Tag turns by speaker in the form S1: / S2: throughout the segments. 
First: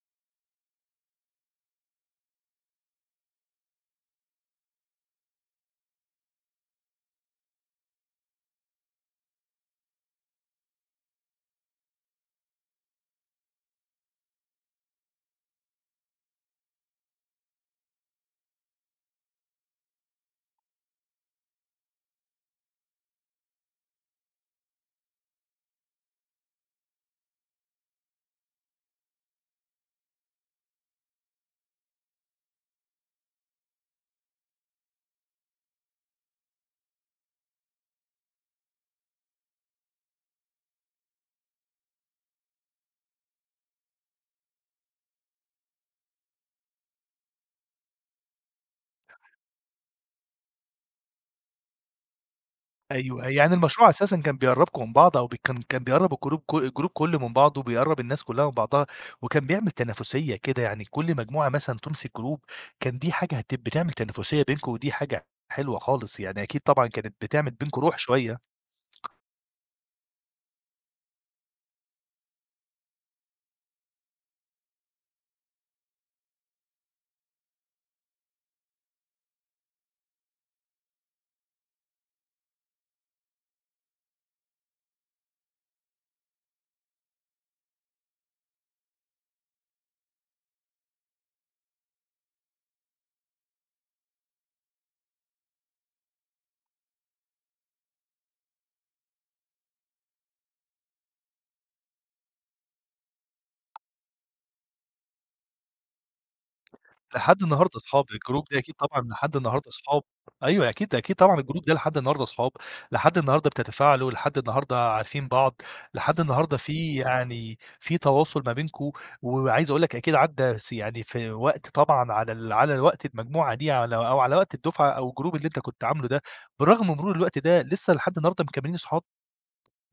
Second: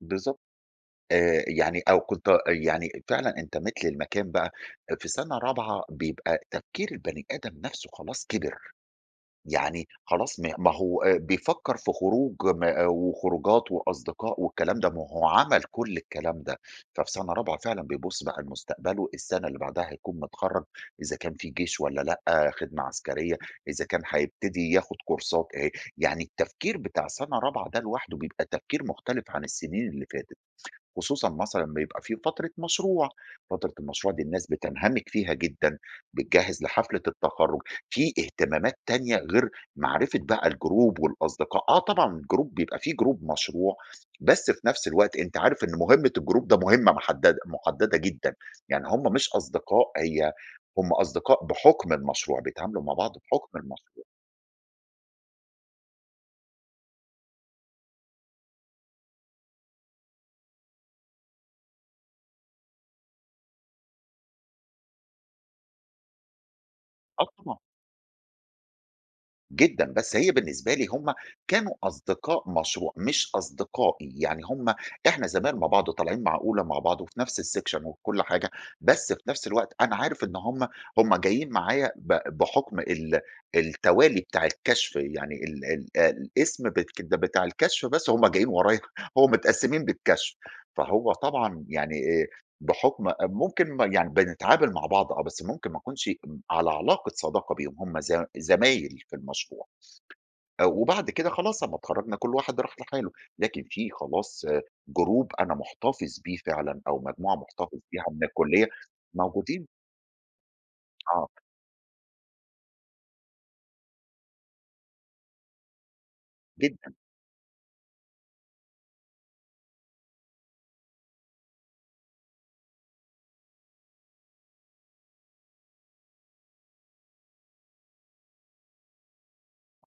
S1: بالضبط. آآ، يعني أو كنت أ يعني فعلًا انتمَيت للمكان بقى في سنة رابعة، بيبقى تفكير البني آدم نفسه خلاص كِبر. يعني خلاص ما ما هو آآ بيفكِّر في خروج م آآ وخروجات وأصدقاء والكلام ده، ما هو عمل كل الكلام ده. ففي سنة رابعة فعلًا بيبُص بقى لمستقبله، السنة اللي بعدها هيكون متخرِّج، إذا كان في جيش والّا لأ، خدمة عسكرية، إذا كان هيبتدي ياخُد كورسات، آآ، يعني التفكير بتاع سنة رابعة ده لوحده بيبقى تفكير مختلف عن السنين اللي فاتت. خصوصًا مثلًا أمّا يبقى في فترة مشروع، فترة المشروع دي الناس بتنهمِك فيها جدًا، بتجهِّز لحفلة التخرج، في اهتمامات تانية غير معرفة بقى الجروب والأصدقاء. آه طبعًا الجروب بيبقى في جروب مشروع، بس في نفس الوقت أنتَ عارف إن مُهمة الجروب ده مُهمة محدَدة محدَّدة جدًا، يعني هُم مش أصدقاء، هي هُم أصدقاء بحُكم المشروع، بيتعاملوا مع بعض
S2: أيوه، يعني
S1: بحُكم
S2: المشروع
S1: المشروع.
S2: أساسًا كان بيقرِّبكم من بعض، أو ب كان كان بيقرِّب الجروب كُ الجروب كلّه من بعض، وبيقرِّب الناس كلها من بعضها، وكان بيعمل تنافسية كده، يعني كل مجموعة مثلًا تمسك جروب، كان دي حاجة هت بتعمل تنافسية بينكُم، ودي حاجة حلوة خالص، يعني أكيد طبعًا كانت
S1: آه،
S2: بتعمل
S1: طبعًا.
S2: بينكم روح شوية.
S1: جدًا. بس هي بالنسبة لي هُم كانوا أصدقاء مشروع، مش أصدقائي، يعني هُم إحنا زمايل مع بعض وطالعين مع أولى مع بعض وفي نفس السِكشَن وكل حاجة، بس في نفس الوقت أنا عارف إن هُم هُم جايين معايا ب بحُكم ال التوالي بتاع الكشف، يعني ال ال الاسم بتك بتاع الكشف بس، هُم جايين ورايا، هُم متقسِّمين بالكشف، فهو طبعًا يعني آآ، بحُكم أ ممكن يعني بنتعامل مع بعض، آه، بس ممكن ما أكونش على علاقة صداقة بيهُم، هُم زم زمايل في المشروع. أ وبعد كده خلاص أمّا اتخرَّجنا كل واحد راح لحاله، لكن في خلاص جروب أنا محتفِظ بيه فعلًا، أو مجموعة
S2: لحد النهارده
S1: محتفِظ
S2: أصحاب،
S1: بيها من
S2: الجروب دي
S1: الكُلِّية
S2: أكيد طبعًا، لحد
S1: موجودين.
S2: النهارده أصحاب. أيوه، أكيد، أكيد
S1: آه.
S2: طبعًا، الجروب ده لحد النهارده أصحاب، لحد النهارده بتتفاعلوا، لحد النهارده عارفين بعض، لحد النهارده
S1: جدًا.
S2: في يعني في تواصل ما بينكم. وعايز أقول لَك أكيد عدَّا س يعني في وقت طبعًا على ال على الوقت المجموعة دي على أو على وقت الدُّفعة أو الجروب اللي أنتَ كنت عامله ده، برغم مرور الوقت ده لسه لحد النهارده مكمِّلين أصحاب؟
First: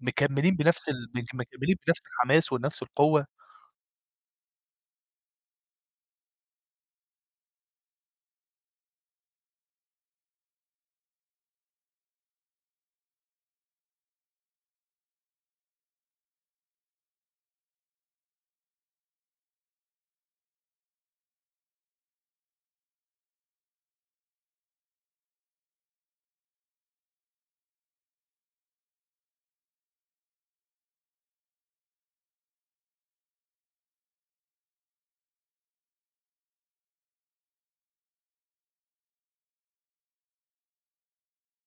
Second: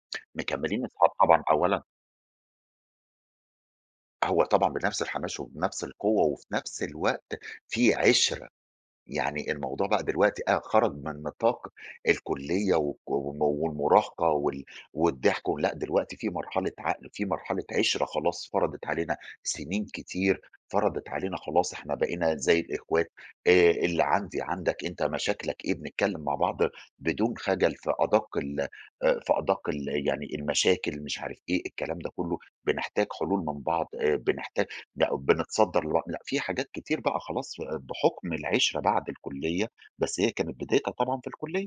S2: مكمِّلين
S1: مكمّلين
S2: بنفس ال
S1: أصحاب
S2: مك
S1: طبعًا،
S2: مكمِّلين
S1: أولًا
S2: بنفس الحماس ونفس القوة؟
S1: هو طبعًا بنفس الحماش وبنفس القوة وفي نفس الوقت في عِشرة، يعني الموضوع بقى دلوقتي أ خرج من نطاق الكُلِّية و و والمراهقة وال والضحك و لأ، دلوقتي في مرحلة عقل، في مرحلة عِشرة، خلاص فرضِت علينا سنين كتير، فرضِت علينا خلاص إحنا بقينا زي الإخوات. آآ، اللي عندي عندك أنتَ مشاكلك إيه؟ بنتكلَّم مع بعض بدون خجل في أدَقّ ال آآ في أدَقّ ال يعني المشاكل مش عارف إيه، الكلام ده كله بنحتاج حلول من بعض، آآ بنحتاج ن بنتصدَّر لبعض. لأ، في حاجات كتير بقى خلاص، بحُكم العِشرة بعد الكُلِّية، بس هي كانت بدايتها طبعًا في الكُلِّية.